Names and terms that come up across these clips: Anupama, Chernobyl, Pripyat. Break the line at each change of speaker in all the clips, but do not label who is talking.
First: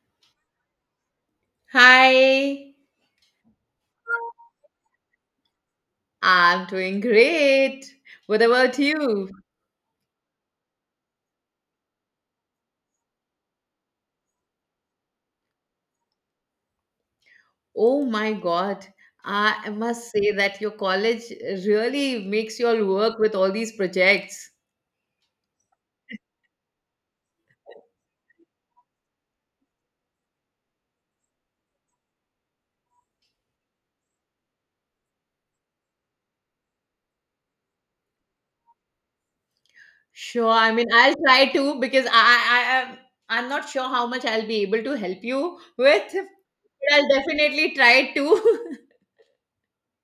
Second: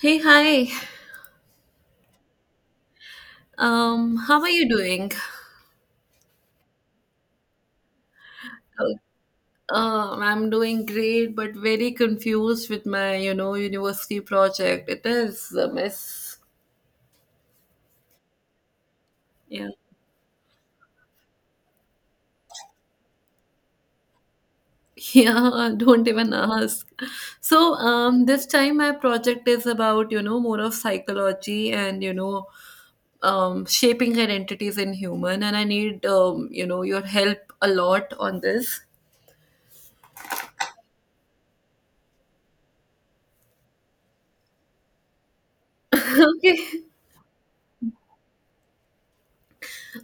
Hey, hi.
Hi,
How are you doing?
I'm doing great. What about you?
I'm doing great, but very confused with my, you know, university project. It is a mess.
Oh my God,
Yeah.
I must say that your college really makes you all work with all these projects.
Yeah, don't even ask. So, this time my project is about, you know, more of psychology and, you know, shaping identities in human, and I need, you know, your help a lot on this.
Sure, I mean, I'll try to because I I'm not sure how much I'll be able to help you with,
Okay.
but I'll definitely try to.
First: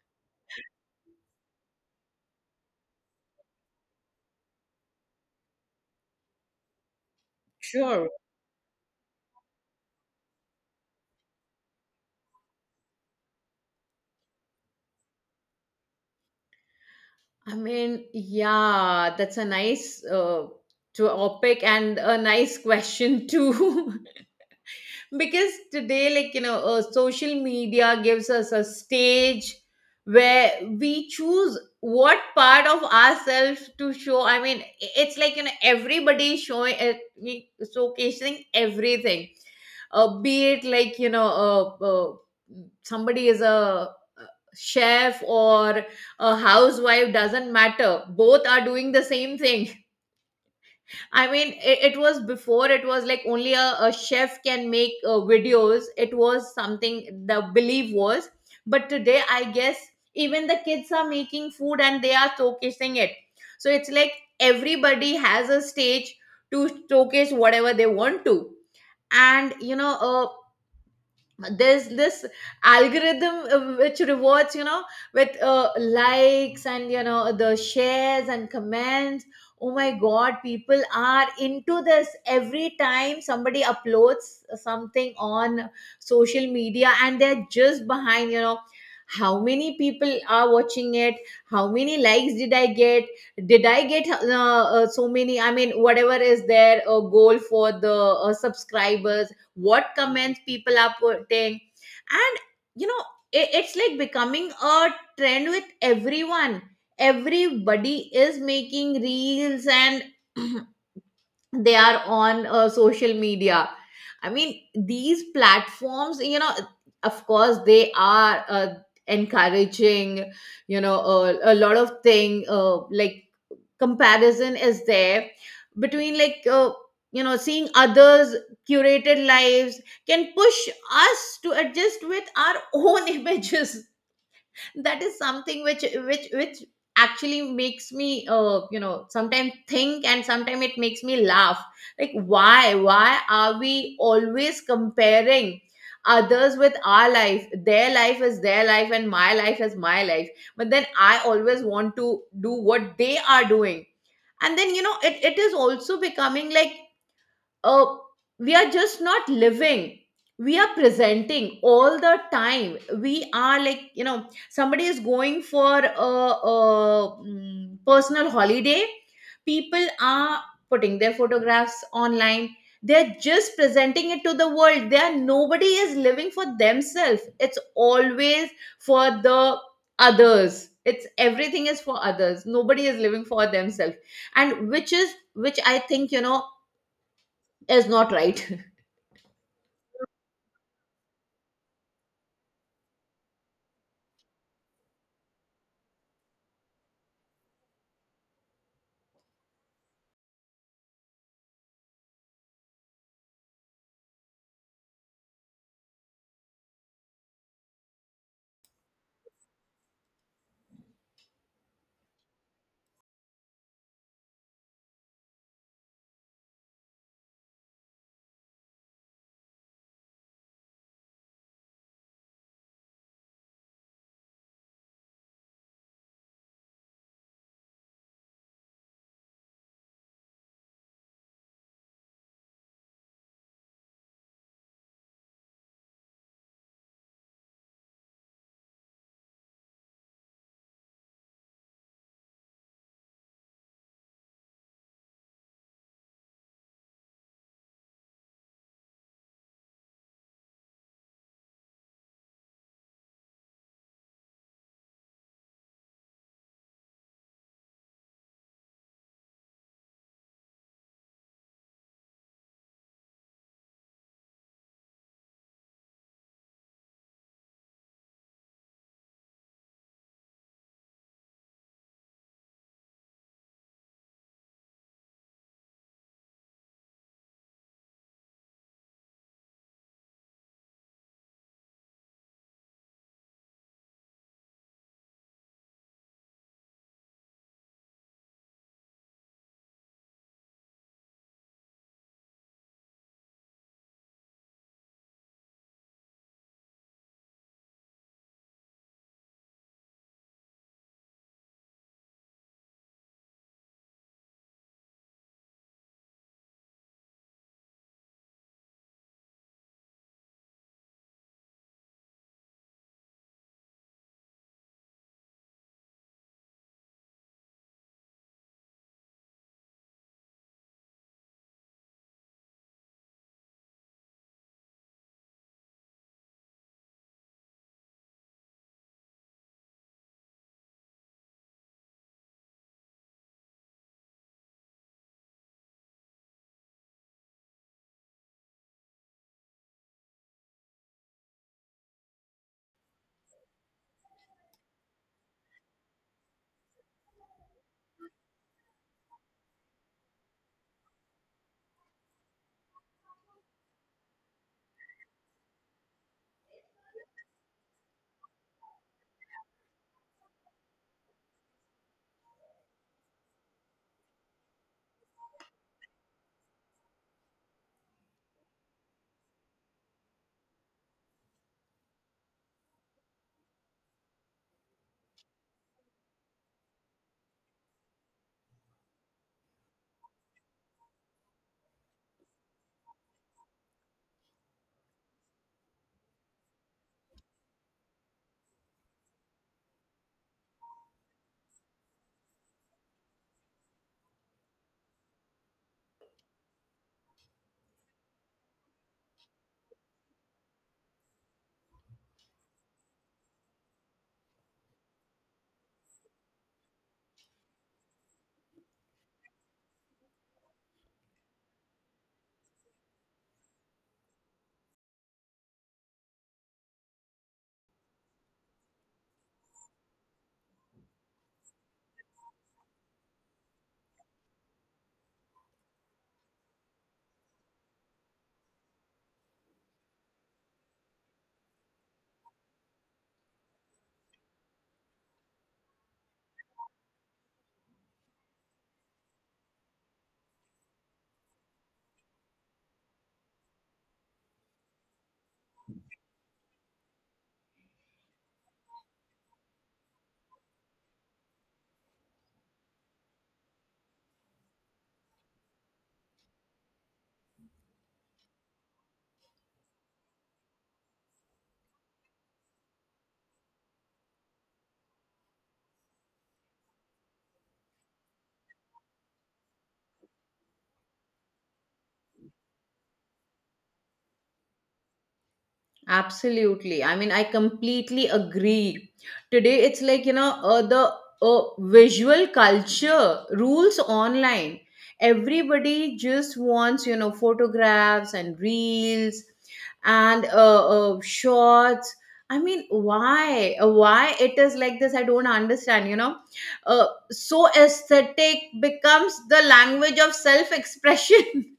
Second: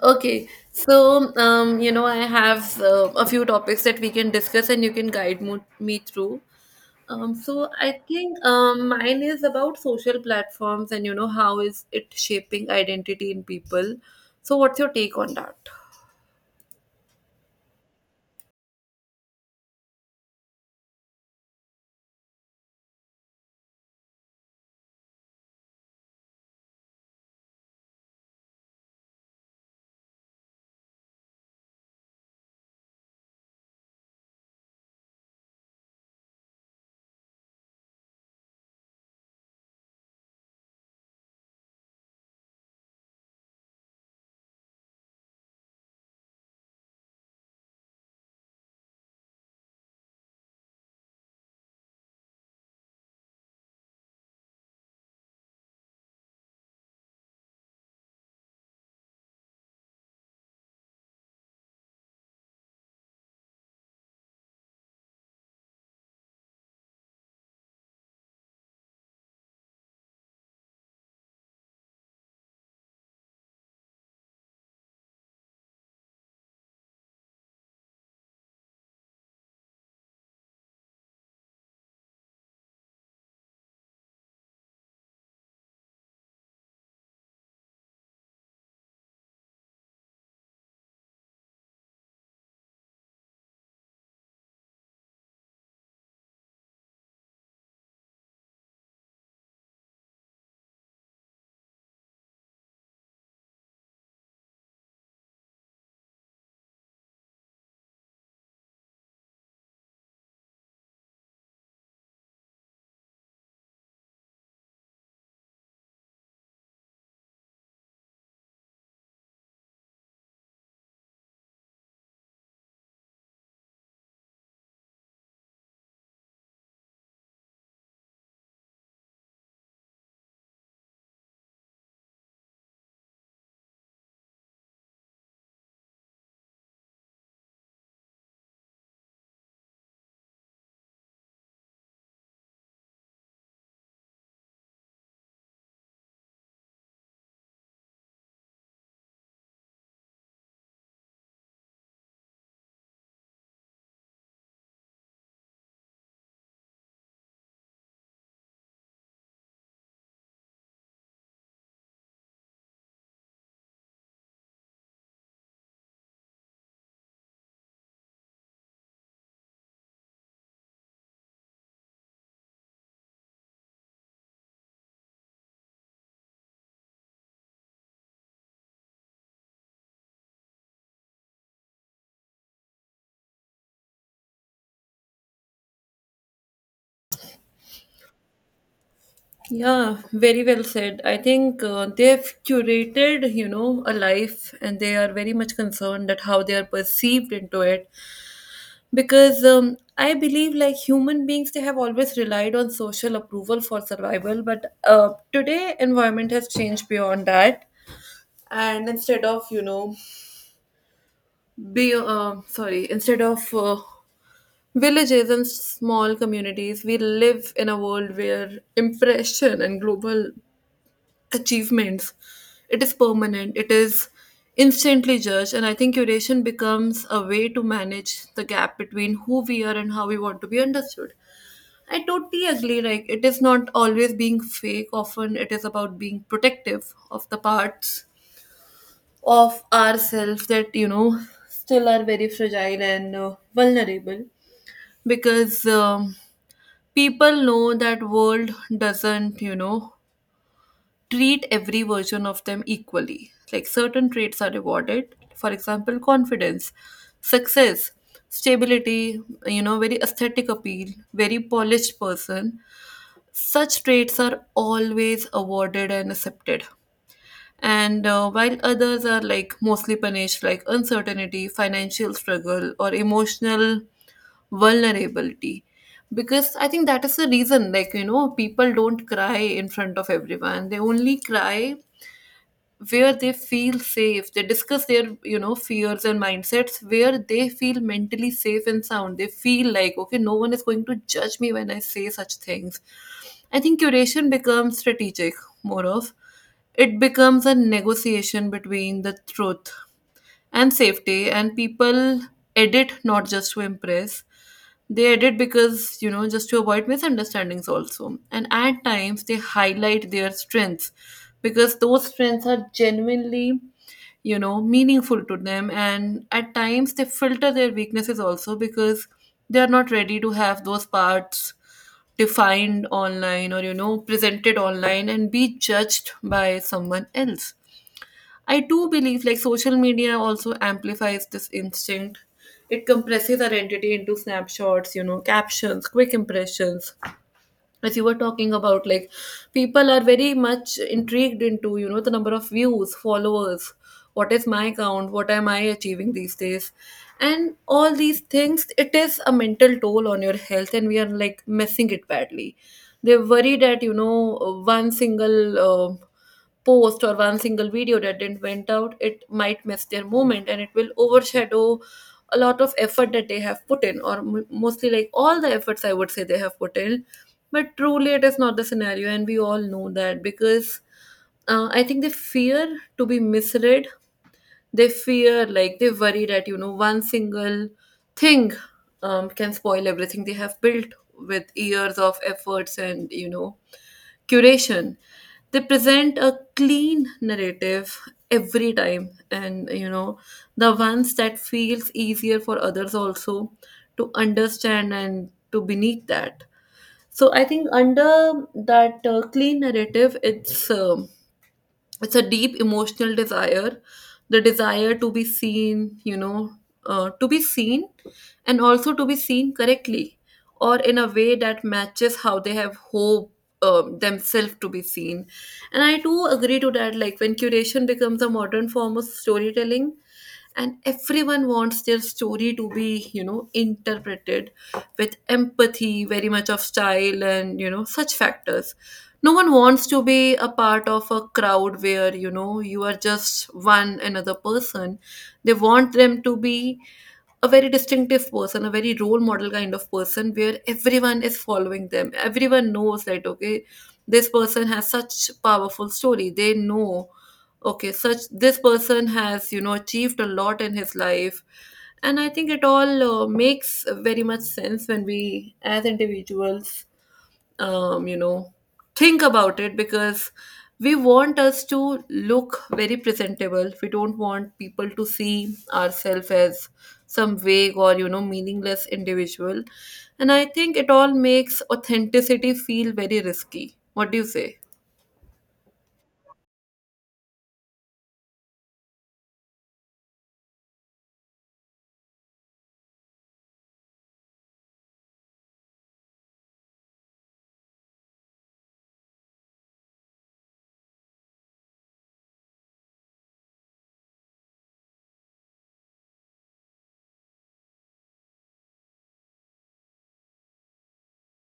Okay, so you know, I have a few topics that we can discuss, and you can guide me through. So I
Sure.
think mine is about social platforms, and you know, how is it shaping identity in people? So, what's your take on that?
I mean, yeah, that's a nice topic and a nice question too. Because today, like, you know, social media gives us a stage where we choose what part of ourselves to show. I mean, it's like, you know, everybody showing we- showcasing everything, be it like, you know, somebody is a chef or a housewife, doesn't matter, both are doing the same thing. I mean, it was before, it was like only a chef can make videos. It was something the belief was. But today, I guess even the kids are making food and they are showcasing it. So it's like everybody has a stage to showcase whatever they want to. And, you know, there's this algorithm, which rewards, you know, with likes and, you know, the shares and comments. Oh my God, people are into this. Every time somebody uploads something on social media, and they're just behind, you know, how many people are watching it, how many likes did I get, did I get so many, I mean, whatever is their goal for the subscribers, what comments people are putting, and, you know, it's like becoming a trend with everyone. Everybody is making reels and they are on social media. I mean, these platforms, you know, of course they are encouraging, you know, a lot of thing, like comparison is there between like, you know, seeing others' curated lives can push us to adjust with our own images. That is something which actually makes me, uh, you know, sometimes think, and sometimes it makes me laugh, like, why are we always comparing others with our life? Their life is their life and my life is my life, but then I always want to do what they are doing. And then, you know, it is also becoming like, uh, we are just not living, we are presenting all the time. We are like, you know, somebody is going for a personal holiday, people are putting their photographs online, they're just presenting it to the world. They are, nobody is living for themselves, it's always for the others. It's everything is for others, nobody is living for themselves. And which is, which I think, you know, is not right.
Yeah, very well said. I think they've curated, you know, a life and they are very much concerned at how they are perceived into it. Because I believe like human beings, they have always relied on social approval for survival, but today environment has changed beyond that. And instead of, you know, be sorry instead of villages and small communities, we live in a world where impression and global achievements, it is permanent, it is instantly judged. And I think curation becomes a way to manage the gap between who we are and how we want to be understood. I totally agree. Like, it is not always being fake. Often, it is about being protective of the parts of ourselves that, you know, still are very fragile and vulnerable. Because people know that world doesn't, you know, treat every version of them equally. Like, certain traits are rewarded. For example, confidence, success, stability, you know, very aesthetic appeal, very polished person. Such traits are always awarded and accepted. And while others are like mostly punished, like uncertainty, financial struggle, or emotional vulnerability. Because I think that is the reason, like, you know, people don't cry in front of everyone. They only cry where they feel safe. They discuss their, you know, fears and mindsets where they feel mentally safe and sound. They feel like, okay, no one is going to judge me when I say such things. I think curation becomes strategic, more of, it becomes a negotiation between the truth and safety. And people edit not just to impress, they edit because, you know, just to avoid misunderstandings also. And at times they highlight their strengths because those strengths are genuinely, you know, meaningful to them. And at times they filter their weaknesses also because they are not ready to have those parts defined online or, you know, presented online and be judged by someone else. I do believe like social media also amplifies this instinct. It compresses identity into snapshots, you know, captions, quick impressions. As you were talking about, like, people are very much intrigued into, you know, the number of views, followers, what is my count, what am I achieving these days. And all these things, it is a mental toll on your health, and we are like messing it badly. They're worried that, you know, one single post or one single video that didn't went out, it might miss their moment and it will overshadow a lot of effort that they have put in, or mostly like all the efforts I would say they have put in. But truly it is not the scenario, and we all know that. Because I think they fear to be misread. They fear, like, they worry that, you know, one single thing can spoil everything they have built with years of efforts and, you know, curation. They present a clean narrative every time, and you know, the ones that feels easier for others also to understand and to beneath that. So I think under that clean narrative, it's a deep emotional desire, the desire to be seen, you know, to be seen, and also to be seen correctly, or in a way that matches how they have hope themselves to be seen. And I do agree to that, like, when curation becomes a modern form of storytelling, and everyone wants their story to be, you know, interpreted with empathy, very much of style, and you know, such factors. No one wants to be a part of a crowd where, you know, you are just one another person. They want them to be a very distinctive person, a very role model kind of person, where everyone is following them, everyone knows that, okay, this person has such powerful story. They know, okay, such this person has, you know, achieved a lot in his life. And I think it all makes very much sense when we as individuals, you know, think about it, because we want us to look very presentable. We don't want people to see ourselves as some vague or, you know, meaningless individual. And I think it all makes authenticity feel very risky. What do you say?
Absolutely, I mean, I completely agree. Today it's like, you know, the visual culture rules online. Everybody just wants, you know, photographs and reels and shorts. I mean, why? Why it is like this, I don't understand, you know. So aesthetic becomes the language of self expression.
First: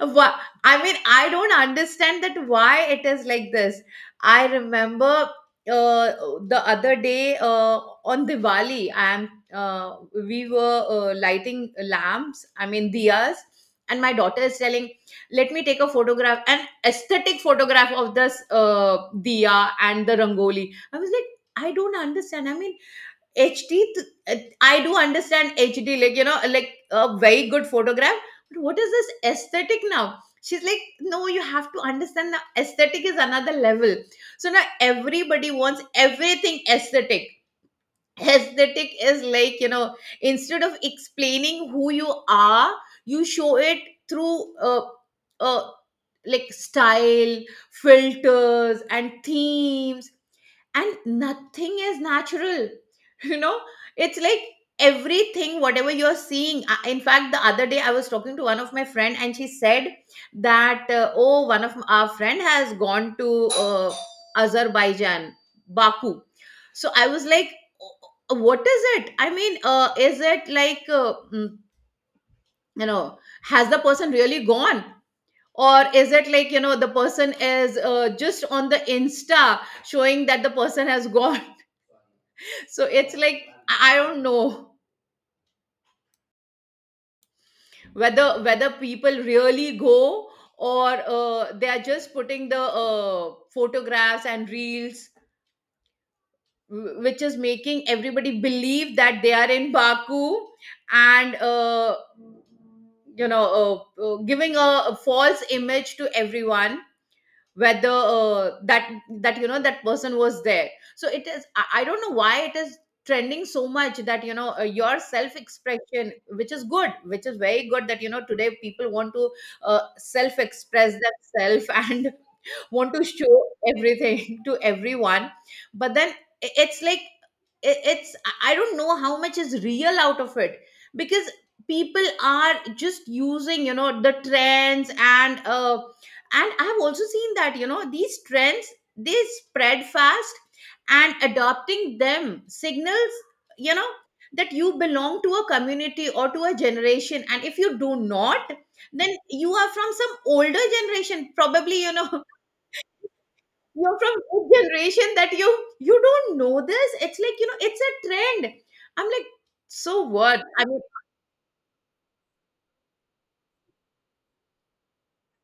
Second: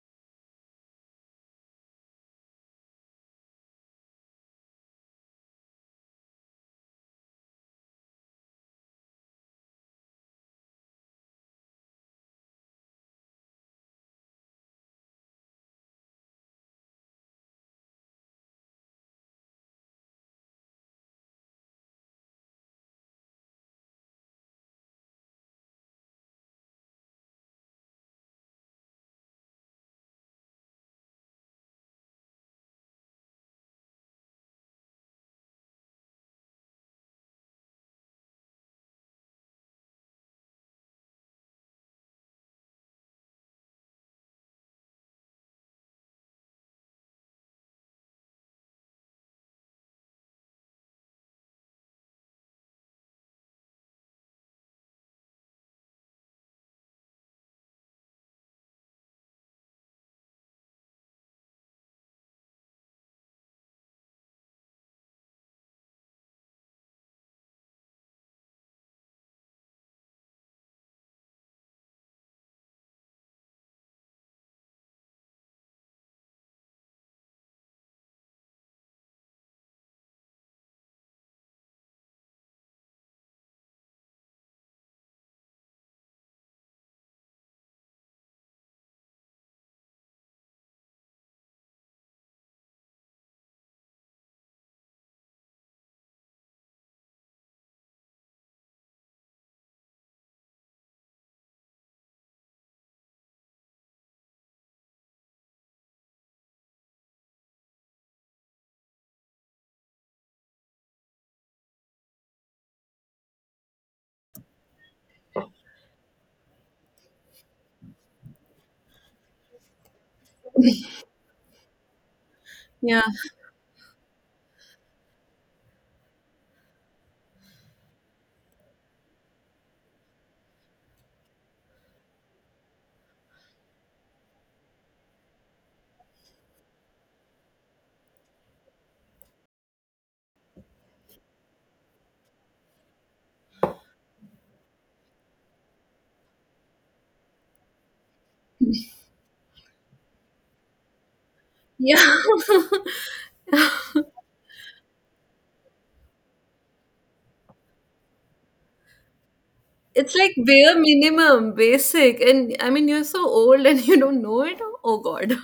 Wha- I mean, I don't understand that why it is like this. I remember, uh, the other day, on Diwali, I am we were lighting lamps. I mean, diyas. And my daughter is telling, "Let me take a photograph, an aesthetic photograph of this diya and the rangoli." I was like, "I don't understand. I mean, HD, th- uh, I do understand HD, like, you know, like a very good photograph. But what is this aesthetic now?" She's like, "No, you have to understand the aesthetic is another level." So now everybody wants everything aesthetic. Aesthetic is like, you know, instead of explaining who you are, you show it through uh, like style, filters, and themes, and nothing is natural. You know, it's like everything whatever you're seeing. In fact, the other day I was talking to one of my friend and she said that, oh, one of our friend has gone to, uh, Azerbaijan, Baku. So I was like, "Oh, what is it? I mean, is it like, you know, has the person really gone, or is it like, you know, the person is just on the Insta showing that the person has gone?" So it's like, I don't know whether people really go, or they are just putting the photographs and reels, which is making everybody believe that they are in Baku and, you know, giving a false image to everyone, whether, that, you know, that person was there. So it is, I don't know why it is trending so much that, you know, your self expression, which is good, which is very good, that, you know, today people want to uh, self express themselves and want
Yeah.
to show everything to everyone. But then it's like, I- it's I don't know how much is real out of it, because people are just using, you know, the trends, and I've also seen that, you know, these trends, they spread fast, and adopting them signals, you know, that you belong to a community or to a generation, and if you do not, then you are from some older generation, probably, you know.
Yeah.
You're from a generation that you don't know this. It's like, you know, it's a trend. I'm like, so
It's like
what? I
bare
mean,
minimum, basic. And I mean, you're so old and you don't know it. Oh, God.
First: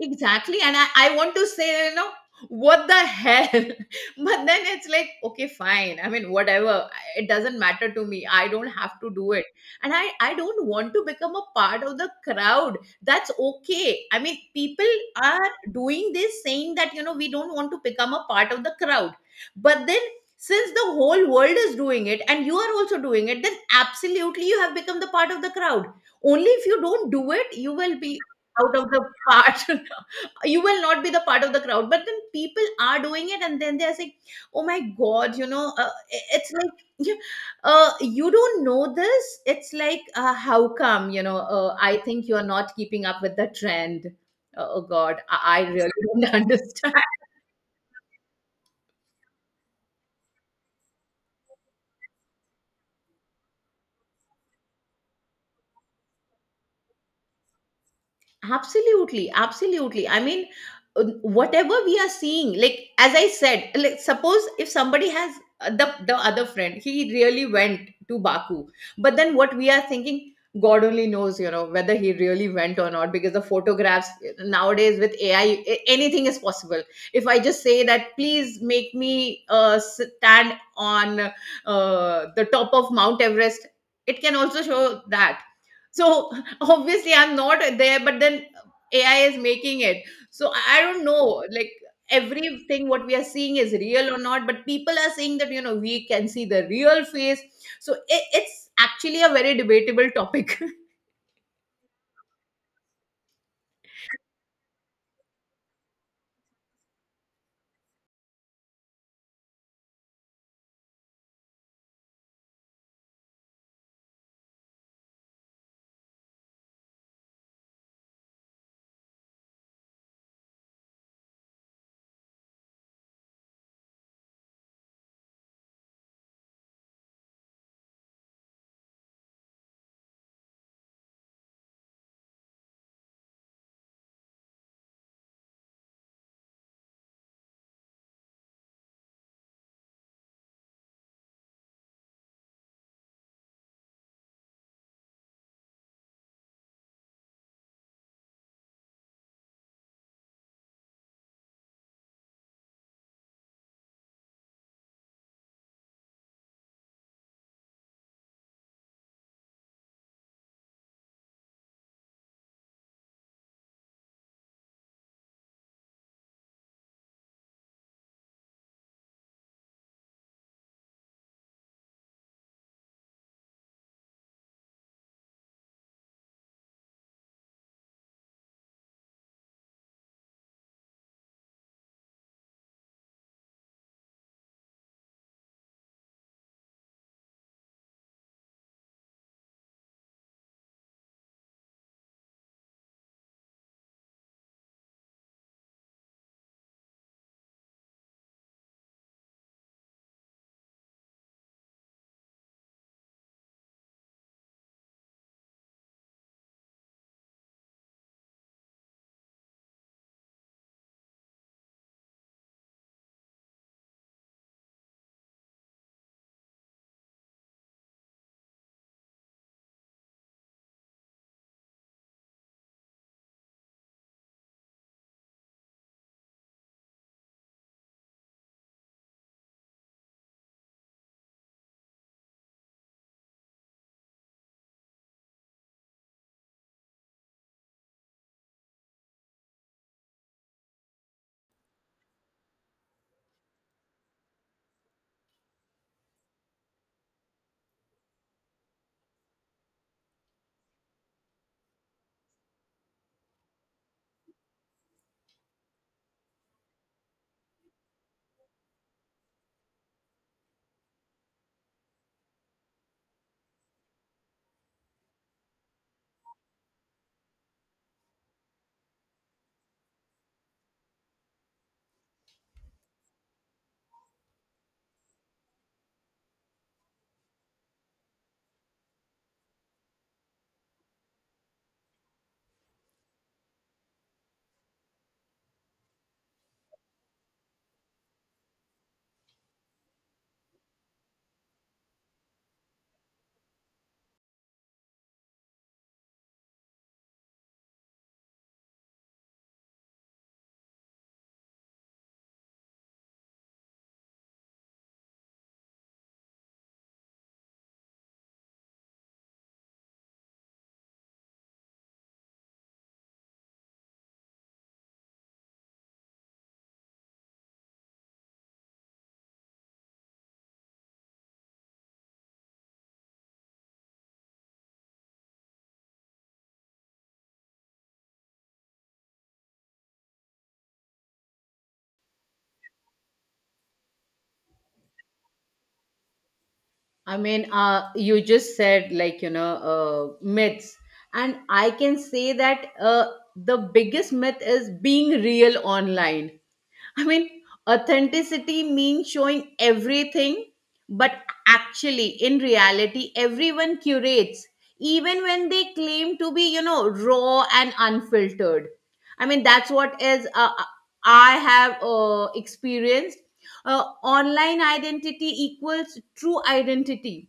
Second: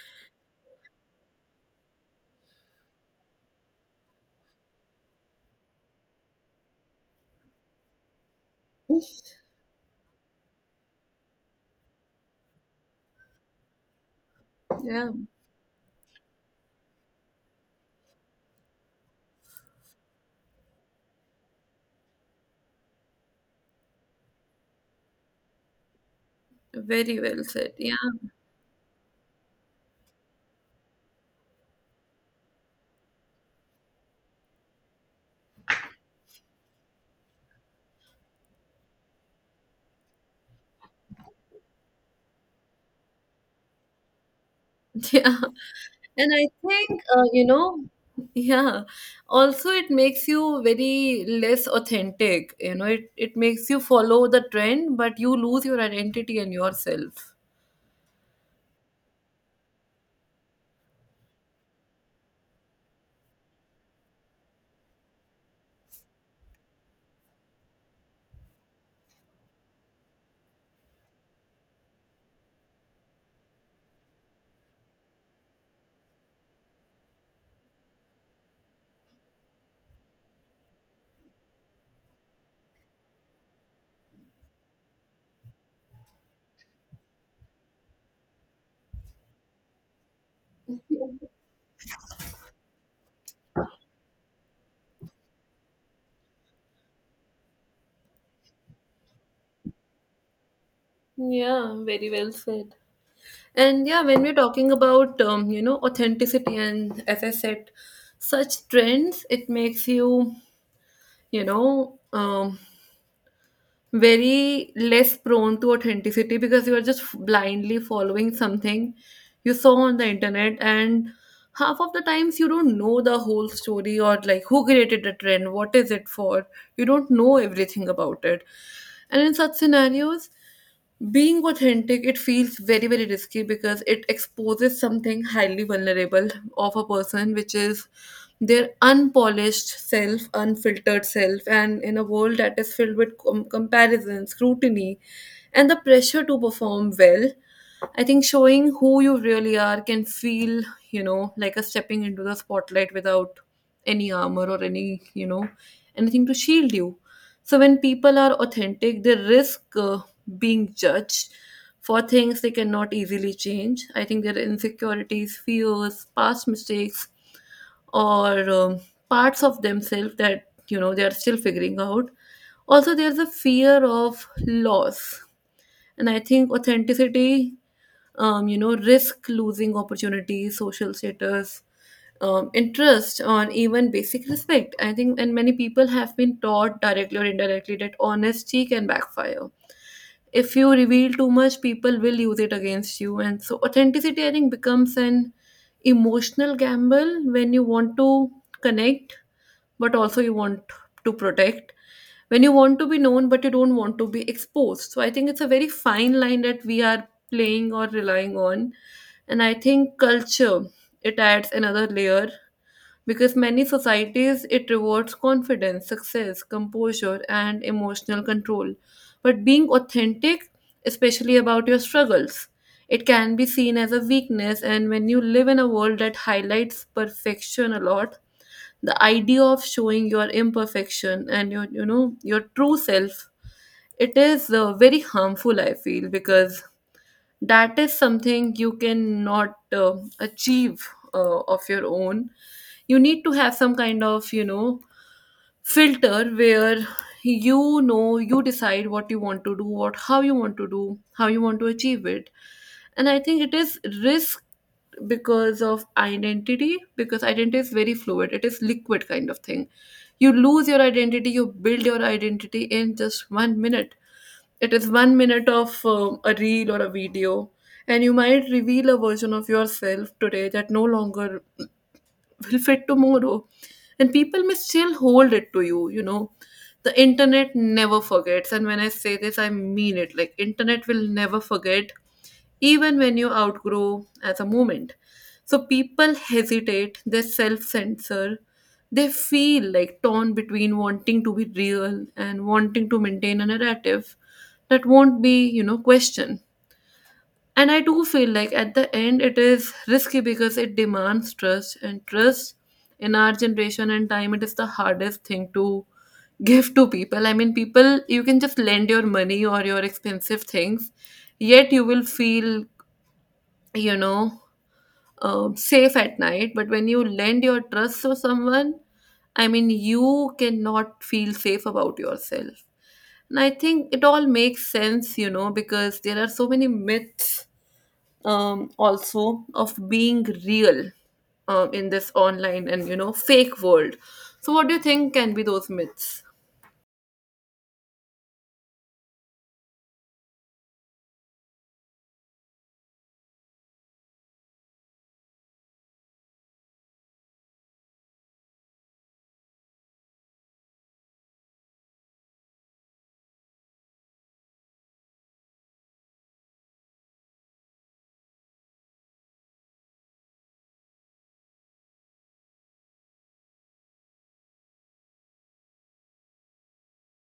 exactly. And I want to say, you know, what the hell? But then it's like, okay, fine. I mean, whatever. It doesn't matter to me. I don't have to do it. And I don't want to become a part of the crowd. That's okay. I mean, people
Yeah.
are doing this, saying that, you know, we don't want to become a part of the crowd. But then, since the whole world is doing it and you are also doing it, then absolutely you have become the part of the crowd. Only if you don't
Very
do
well
it,
said.
you
Yeah.
will be out of the part. You will not be the part of the crowd, but then people are doing it, and then they are saying, oh my God, you know, it's like you, you don't know this, it's like, how come, you know, I think you are not keeping up with the trend. Oh, oh God,
Yeah.
I really
And
don't
I
understand.
think, you know, yeah, also it makes you very less authentic. You know, it makes you follow the trend, but you lose your identity and yourself.
Absolutely, absolutely. I mean, whatever we are seeing, like as I said, like suppose if somebody has, the other friend, he really went to Baku, but then what we are thinking, God only knows, you know, whether he really went or not, because the photographs nowadays with AI, anything is possible. If I just say that, please make me stand on the top of Mount Everest, it can also show that. So obviously I'm not there, but then AI is making it. So I don't know, like, everything what we are seeing is real or not, but people are saying that, you know, we can see the real face. So it's actually a very debatable topic.
Yeah, very well said. And yeah, when we're talking about, you know, authenticity and as I said, such trends, it makes you, you know, very less prone to authenticity because you are just blindly following something you saw on the internet. And half of the times you don't know the whole story, or like who created the trend, what is it for. You don't know everything about it. And in such scenarios, being authentic, it feels very, very risky because it exposes something highly vulnerable of a person, which is their unpolished self, unfiltered self. And in a world that is filled with comparison, scrutiny, and the pressure to perform well, I think showing who you really are can feel, you know, like a stepping into the spotlight without any armor or any, you know, anything to shield you. So when people are authentic, they risk being judged for things they cannot easily change. I think their insecurities, fears, past mistakes, or parts of themselves that, you know, they are still figuring out. Also, there's a fear of loss. And I think authenticity, you know, risk losing opportunities, social status, interest, or even basic respect. I think, and many people have been taught directly or indirectly that honesty can backfire. If you reveal too much, people will use it against you. And so, authenticity, I think, becomes an emotional gamble. When you want to connect but also you want to protect, when you want to be known but you don't want to be exposed, so I think it's a very fine line that we are playing or relying on. And I think culture, it adds another layer, because many societies, it rewards confidence, success, composure, and emotional control. But being authentic, especially about your struggles, it can be seen as a weakness. And when you live in a world that highlights perfection a lot, the idea of showing your imperfection and your, you know, your true self, it is very harmful, I feel, because that is something you cannot achieve of your own. You need to have some kind of, you know, filter where, you know, you decide what you want to do, what, how you want to do, how you want to achieve it. And I think it is risk because of identity, because identity is very fluid, it is liquid kind of thing. You lose your identity, you build your identity in just 1 minute. It is 1 minute of a reel or a video, and you might reveal a version of yourself today that no longer will fit tomorrow, and people may still hold it to you, you know. The internet never forgets, and when I say this, I mean it, like internet will never forget even when you outgrow as a moment. So people hesitate, they self-censor, they feel like torn between wanting to be real and wanting to maintain a narrative that won't be, you know, questioned. And I do feel like at the end it is risky because it demands trust, and trust in our generation and time, it is the hardest thing to give to people. I mean, people, you can just lend your money or your expensive things, yet you will feel, you know, safe at night. But when you lend your trust to someone, I mean, you cannot feel safe about yourself. And I think it all makes sense, you know, because there are so many myths also of being real in this online and you know fake world. So what do you think can be those myths?
I mean, you just said, like, you know, myths. And I can say that, the biggest myth is being real online. I mean, authenticity means showing everything, but actually, in reality, everyone curates, even when they claim to be, you know, raw and unfiltered. I mean, that's what is, I have experienced. Online identity equals true identity.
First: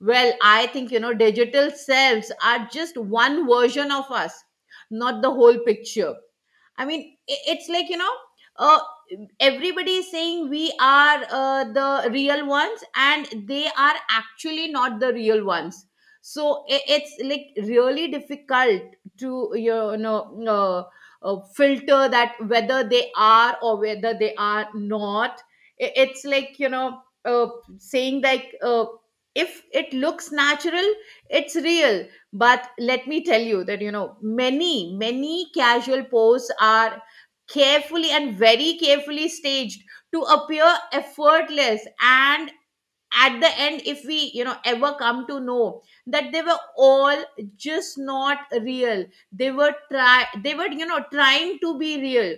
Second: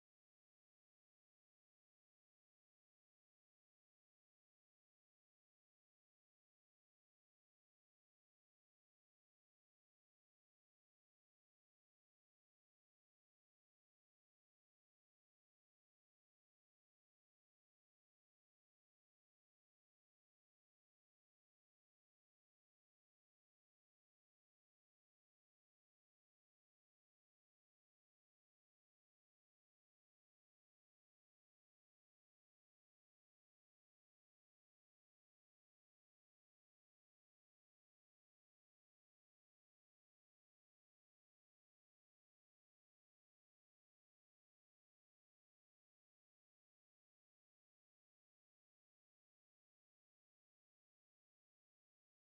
Well, I think, you know, digital selves are just one version of us, not the whole picture. I mean, it's like, you know, uh, everybody is saying we are the real ones, and they are actually not the real ones. So it's like really difficult to, you know, filter that whether they are or whether they are not. It's like, saying like, if it looks natural, it's real. But let me tell you that many casual posts are carefully and very carefully staged to appear effortless. And at the end, if we ever come to know that they were all just not real, they were trying to be real.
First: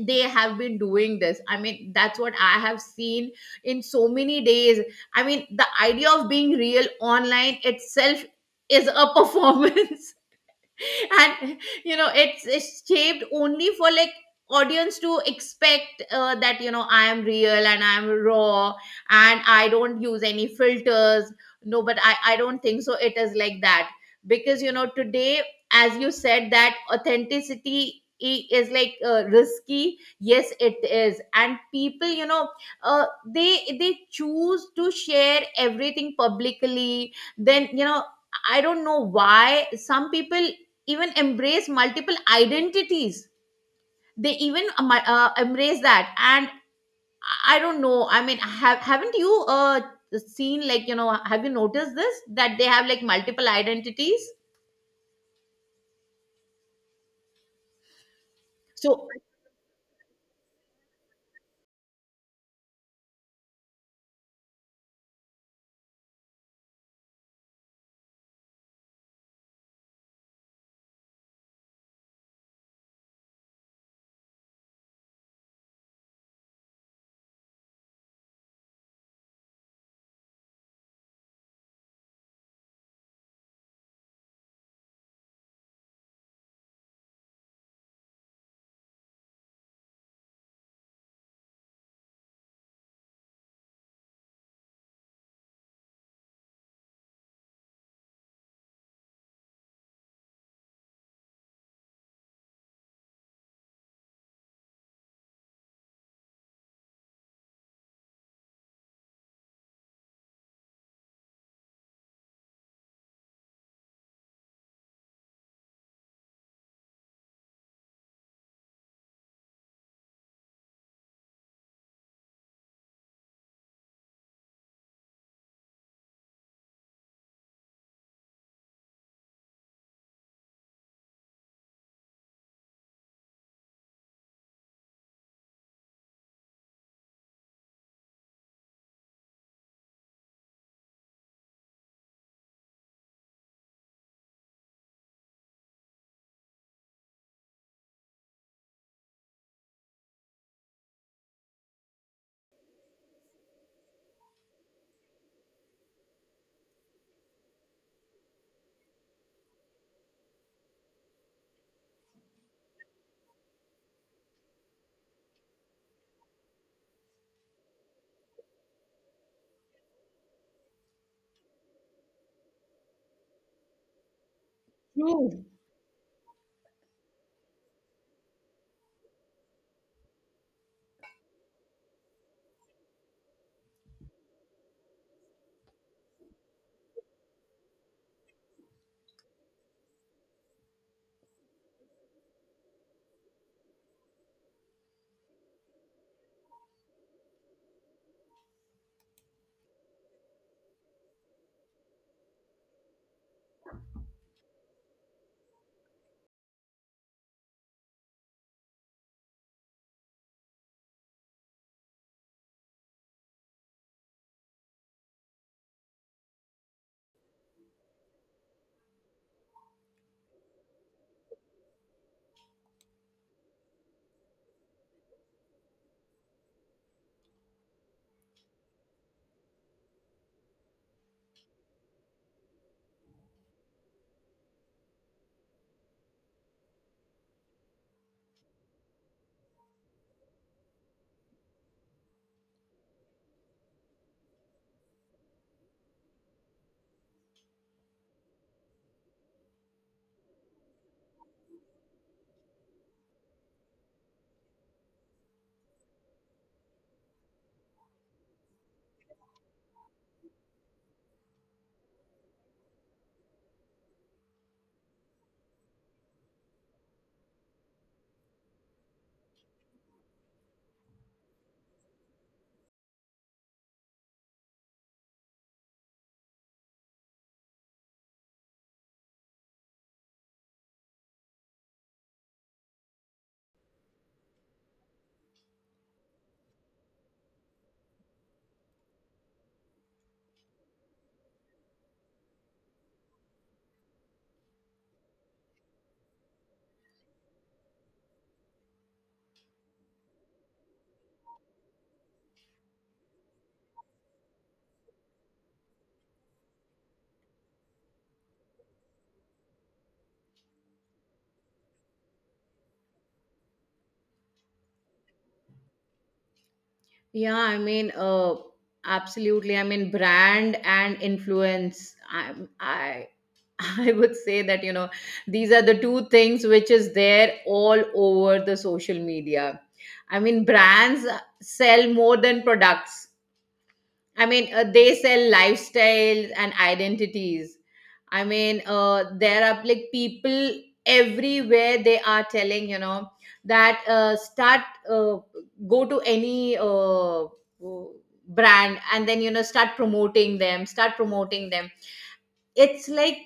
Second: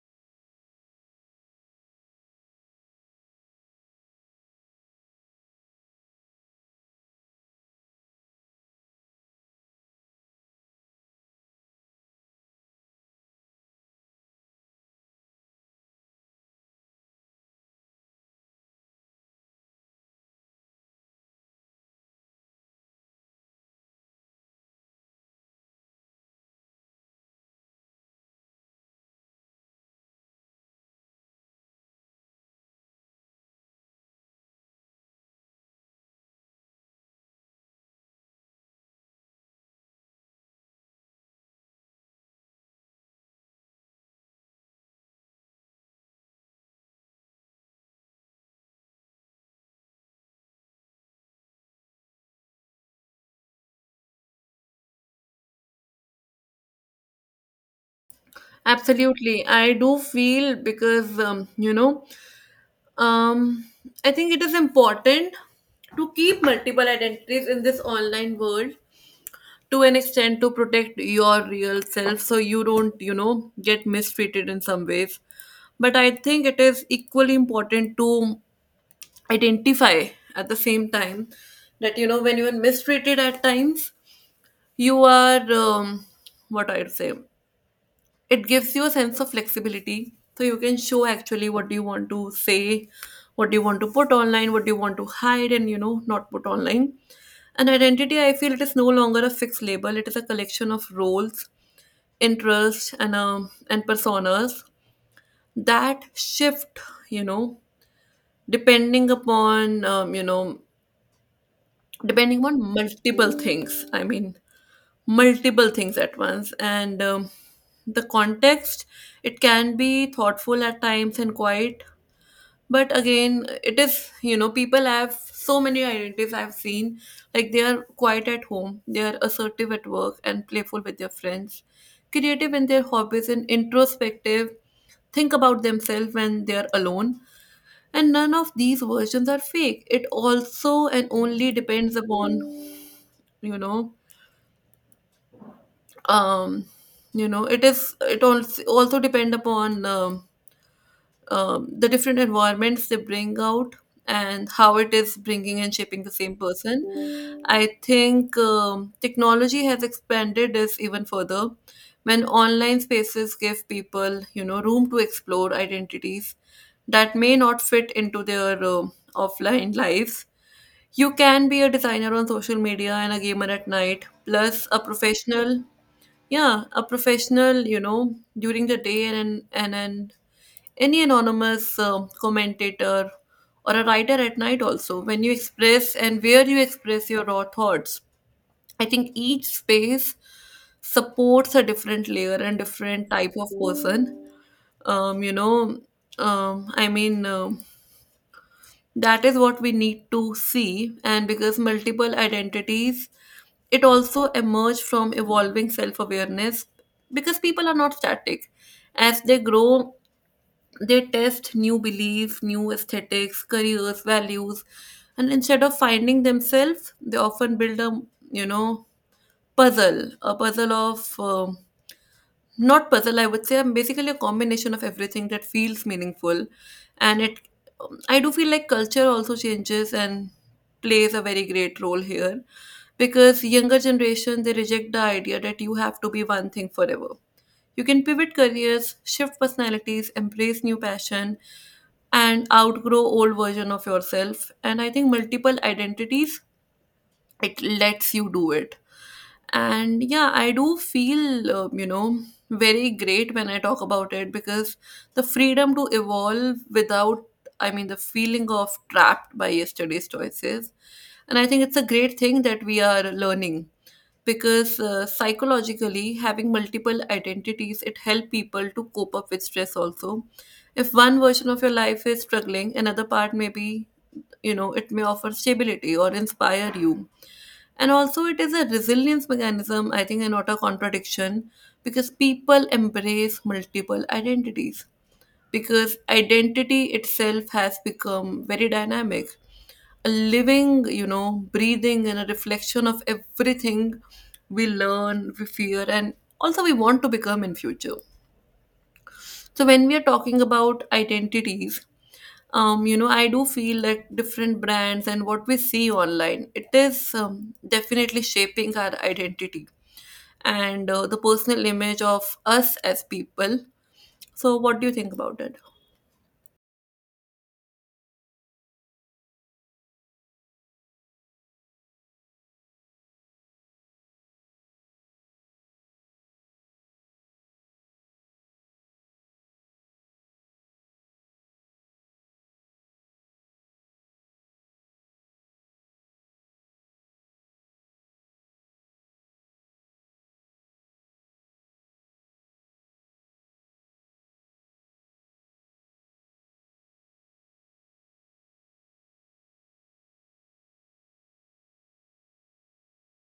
They have been doing this, I mean that's what I have seen in so many days. I mean, the idea of being real online itself is a performance. And you know, it's shaped only for like audience to expect that you know, I am real and I am raw and I don't use any filters. No, but I don't think so it is like that, because you know today, as you said, that authenticity is like risky. Yes, it is. And people, you know, uh, they choose to share everything publicly. Then you know, I don't know why some people even embrace multiple identities. They even embrace that. And I don't know, I mean, haven't you seen, like, you know, have you noticed this, that they have like multiple identities? So
Absolutely, I do feel because you know, um, I think it is important to keep multiple identities in this online world to an extent to protect your real self, so you don't, you know, get mistreated in some ways. But I think it is equally important to identify at the same time that, you know, when you are mistreated at times, you are what I'd say, it gives you a sense of flexibility so you can show actually what do you want to say, what do you want to put online, what do you want to hide and, you know, not put online. An identity, I feel, it is no longer a fixed label. It is a collection of roles, interests and personas that shift, you know, depending upon, you know, depending on multiple things. I mean, multiple things at once, and the context. It can be thoughtful at times and quiet. But again, it is, you know, people have so many identities, I've seen. Like, they are quiet at home, they are assertive at work and playful with their friends, creative in their hobbies and introspective, think about themselves when they are alone. And none of these versions are fake. It also and only depends upon, you know, um you know, it is, it also depend upon, the different environments they bring out and how it is bringing and shaping the same person. I think technology has expanded this even further, when online spaces give people, you know, room to explore identities that may not fit into their offline lives. You can be a designer on social media and a gamer at night, plus a
True.
professional. Yeah, a professional, you know, during the day, and and any anonymous commentator or a writer at night also, when you express and where you express your raw thoughts. I think each space supports a different layer and different type of person. Um, you know, um, I mean. um that is what we need to see. And because multiple identities, it also emerge from evolving self-awareness, because people are not static. As they grow, they test new beliefs, new aesthetics, careers, values. And instead of finding themselves, they often build a, you know, puzzle of not puzzle, I would say, I'm basically a combination of everything that feels meaningful. And it, I do feel like culture also changes and plays a very great role here, because younger generation, they reject the idea that you have to be one thing forever. You can pivot careers, shift personalities, embrace new passion and outgrow old version of yourself. And I think multiple identities, it lets you do it. And yeah, I do feel you know, very great when I talk about it, because the freedom to evolve without, I mean, the feeling of trapped by yesterday's choices. And I think it's a great thing that we are learning. Because psychologically, having multiple identities, it help people to cope up with stress also. If one version of your life is struggling, another part may be, you know, it may offer stability or inspire you. And also, it is a resilience mechanism, I think, and not a contradiction, because people embrace multiple identities because identity itself has become very dynamic. A living, you know, breathing, and a reflection of everything we learn, we fear, and also we want to become in future. So when we are talking about identities, you know, I do feel like different brands and what we see online, it is definitely shaping our identity and the personal image of us as people. So what do you think about it?
Yeah, I mean, absolutely. I mean, brand and influence, I I would say that you know, these are the two things which is there all over the social media. I mean, brands sell more than products. I mean, they sell lifestyles and identities. I mean, there are like people everywhere. They are telling, you know, that start uh, go to any brand and then you know, start promoting them, start promoting them. It's like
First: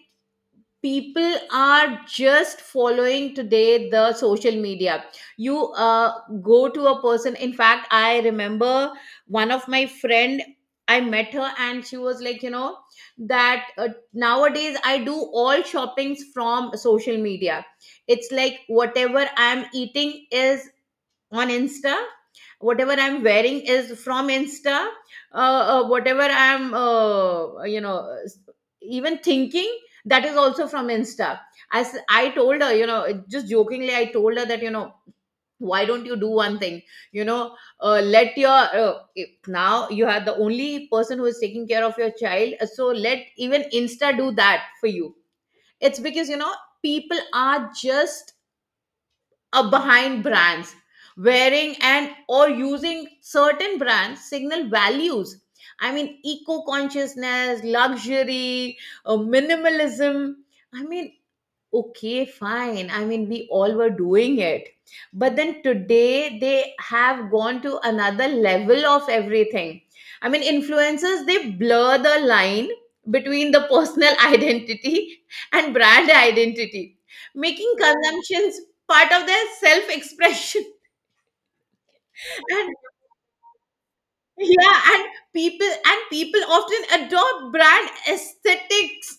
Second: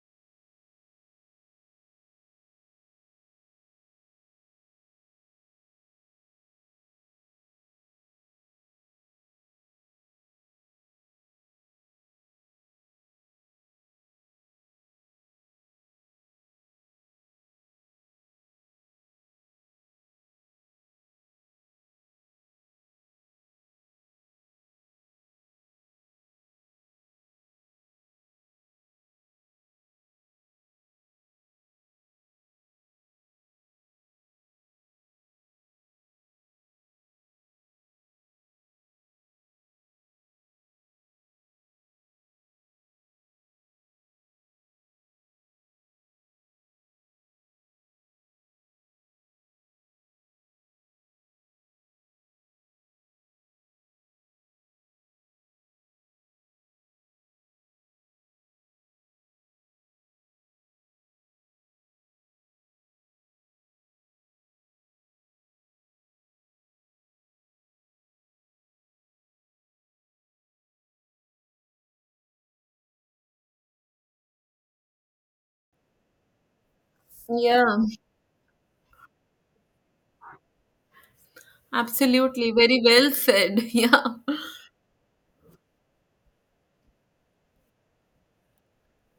people are just following today the social media. You go to a person. In fact, I remember one of my friend, I met her and she was like, you know, that nowadays I do all shoppings from social media. It's like whatever I'm eating is on insta, whatever I'm wearing is from insta, whatever I'm s- even thinking, that is also from insta. As I told her, you know, just jokingly I told her that you know, why don't you do one thing, you know, let your if now you are the only person who is taking care of your child, so let even insta do that for you. It's because you know, people are just behind brands. Wearing and or using certain brands signal values, I mean, eco consciousness, luxury, minimalism. I mean, okay, fine. I mean, we all were doing it. But then today they have gone to another level of everything. I mean, influencers, they blur the line between the personal identity and brand identity, making
Yeah.
consumptions part of their self expression.
Absolutely, very well said. Yeah.
Yeah. And people people often adopt brand aesthetics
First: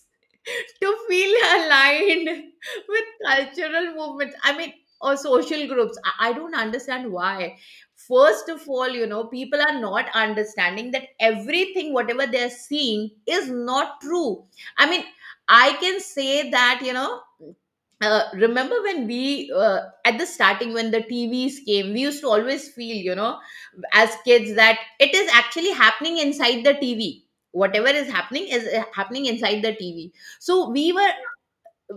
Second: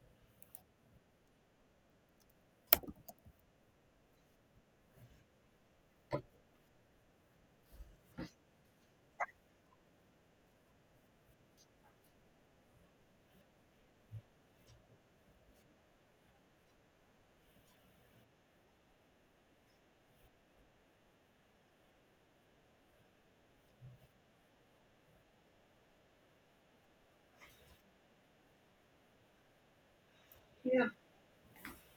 to feel aligned with cultural movements, I mean, or social groups. I don't understand why. First of all, you know, people are not understanding that everything whatever they're seeing is not true. I mean, I can say that you know, remember when we at the starting, when the TVs came, we used to always feel, you know, as kids, that it is actually happening inside the TV, whatever is happening inside the TV. So we were,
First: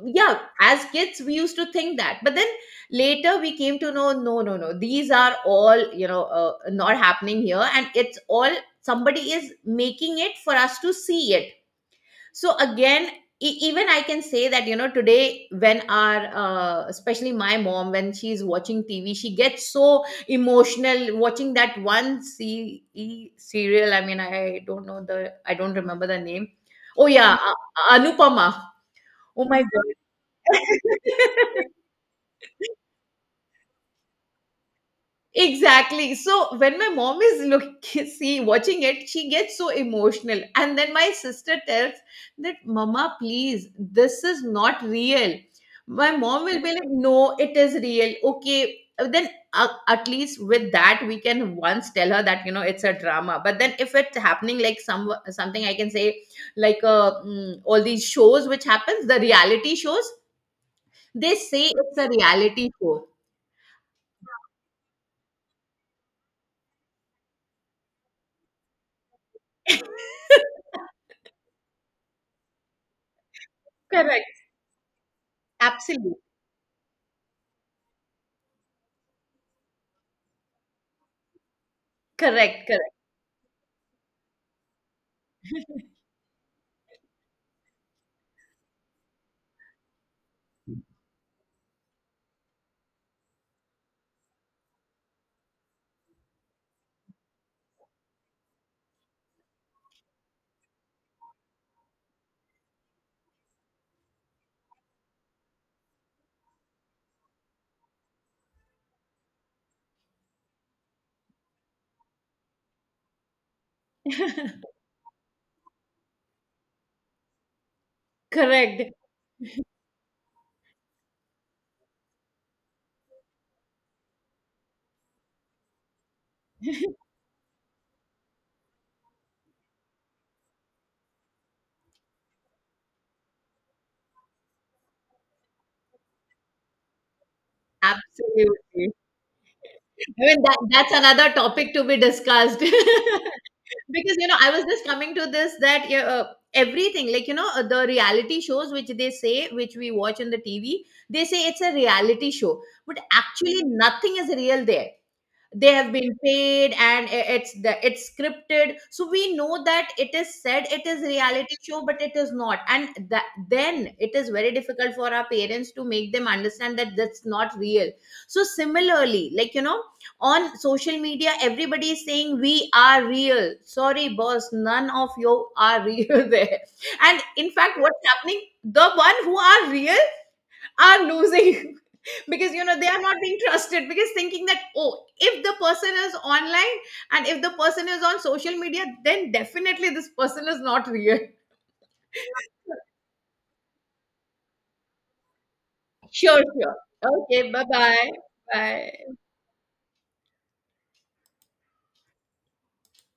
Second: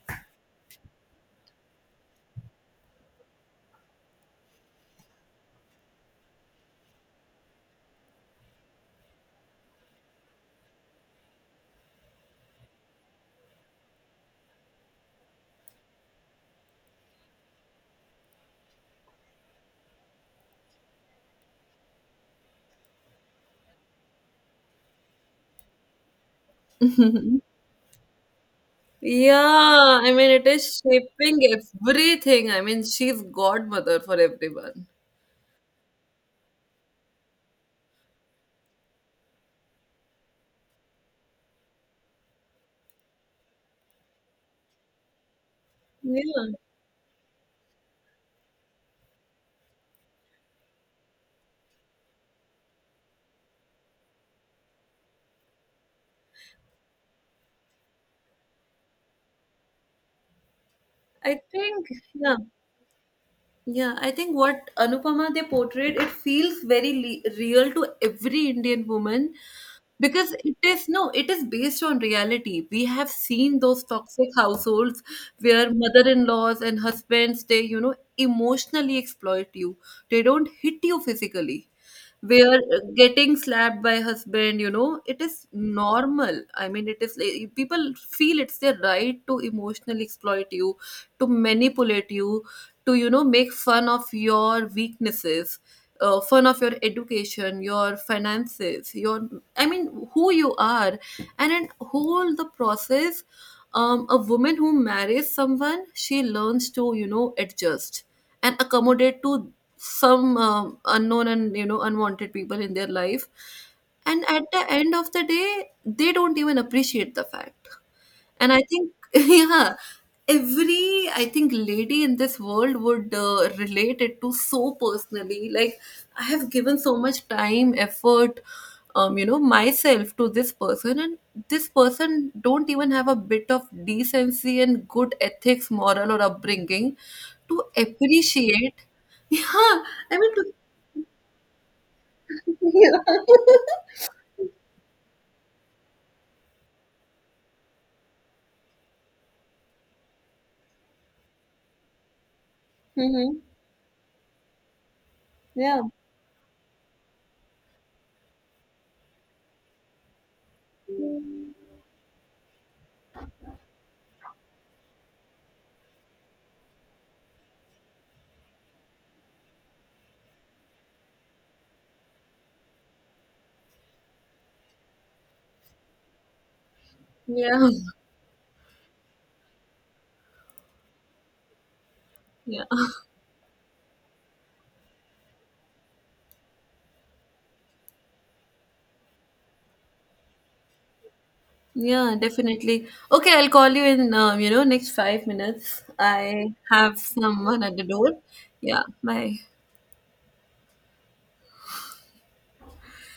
yeah, as kids we used to think that. But then later we came to know, no no no, these are all you know, not happening here, and it's all somebody is making it for us to see it. So again, even I can say that you know, today when our especially my mom, when she's watching TV, she gets so emotional watching that one C- e serial. I mean, I don't know the, I don't remember the name. Oh yeah, anupama. Oh my god.
Yeah, I mean, it is shaping everything. I mean, she's godmother for everyone.
Exactly. So when my mom is look see watching it, she gets so emotional. And then my sister tells that, Mama, please, this is not real. My mom
Yeah,
will be like, No, it is real. Okay. Then at least with that we can once tell her that you know it's a drama. But then if it's happening like some something, I can say like all these shows which happens, the reality shows, they
I
say
think,
it's a
yeah.
reality show.
Yeah, I think what Anupama they portrayed, it feels very le real to every Indian woman, because it is, no, it is based on reality. We have seen those toxic
Correct.
households where
Absolutely.
mother-in-laws and husbands they, you know, emotionally exploit you. They don't hit you physically, where
Correct, correct,
getting slapped by husband, you know, it is normal. I mean, it is like, people feel it's their right to emotionally exploit you, to manipulate you, to, you know, make fun of your weaknesses, fun of your education, your finances, your, I mean, who you are. And in whole the process, a woman who marries someone, she learns to, you know, adjust and accommodate to some unknown and, you know, unwanted people in their life. And at the end of the day, they don't even appreciate the fact. And I think
correct.
yeah, every, I think, lady in this world would relate it to so personally, like I have given so much time, effort, you know, myself to this person, and this person don't even have a bit of decency and good ethics, moral or upbringing to appreciate.
Absolutely.
Yeah,
I
I mean
mean,
to
that that's another topic to be discussed.
yeah.
Because you know, I was just coming to this that yeah, everything like you know, the reality shows which they say, which we watch on the TV, they say it's a reality show, but
Mhm.
actually nothing is real there. They
Yeah.
have been paid and it's the it's scripted. So we know that it is said it is reality show, but it is not. And that then it is very difficult for our parents to make them understand that that's not real. So similarly, like you know, on social media everybody is saying we are real. Sorry boss, none of you are real there. And in
Yeah.
fact what's happening, the one who are real are losing because
Yeah.
you know they are not being trusted, because thinking that oh, if the person is online and if the person is on social media, then definitely this person is not real.
Yeah, definitely. Okay, I'll call you in, you know, next 5 minutes.
Sure,
I
sure.
have
Okay,
someone
bye
at the
bye.
door. Yeah,
Bye.
bye.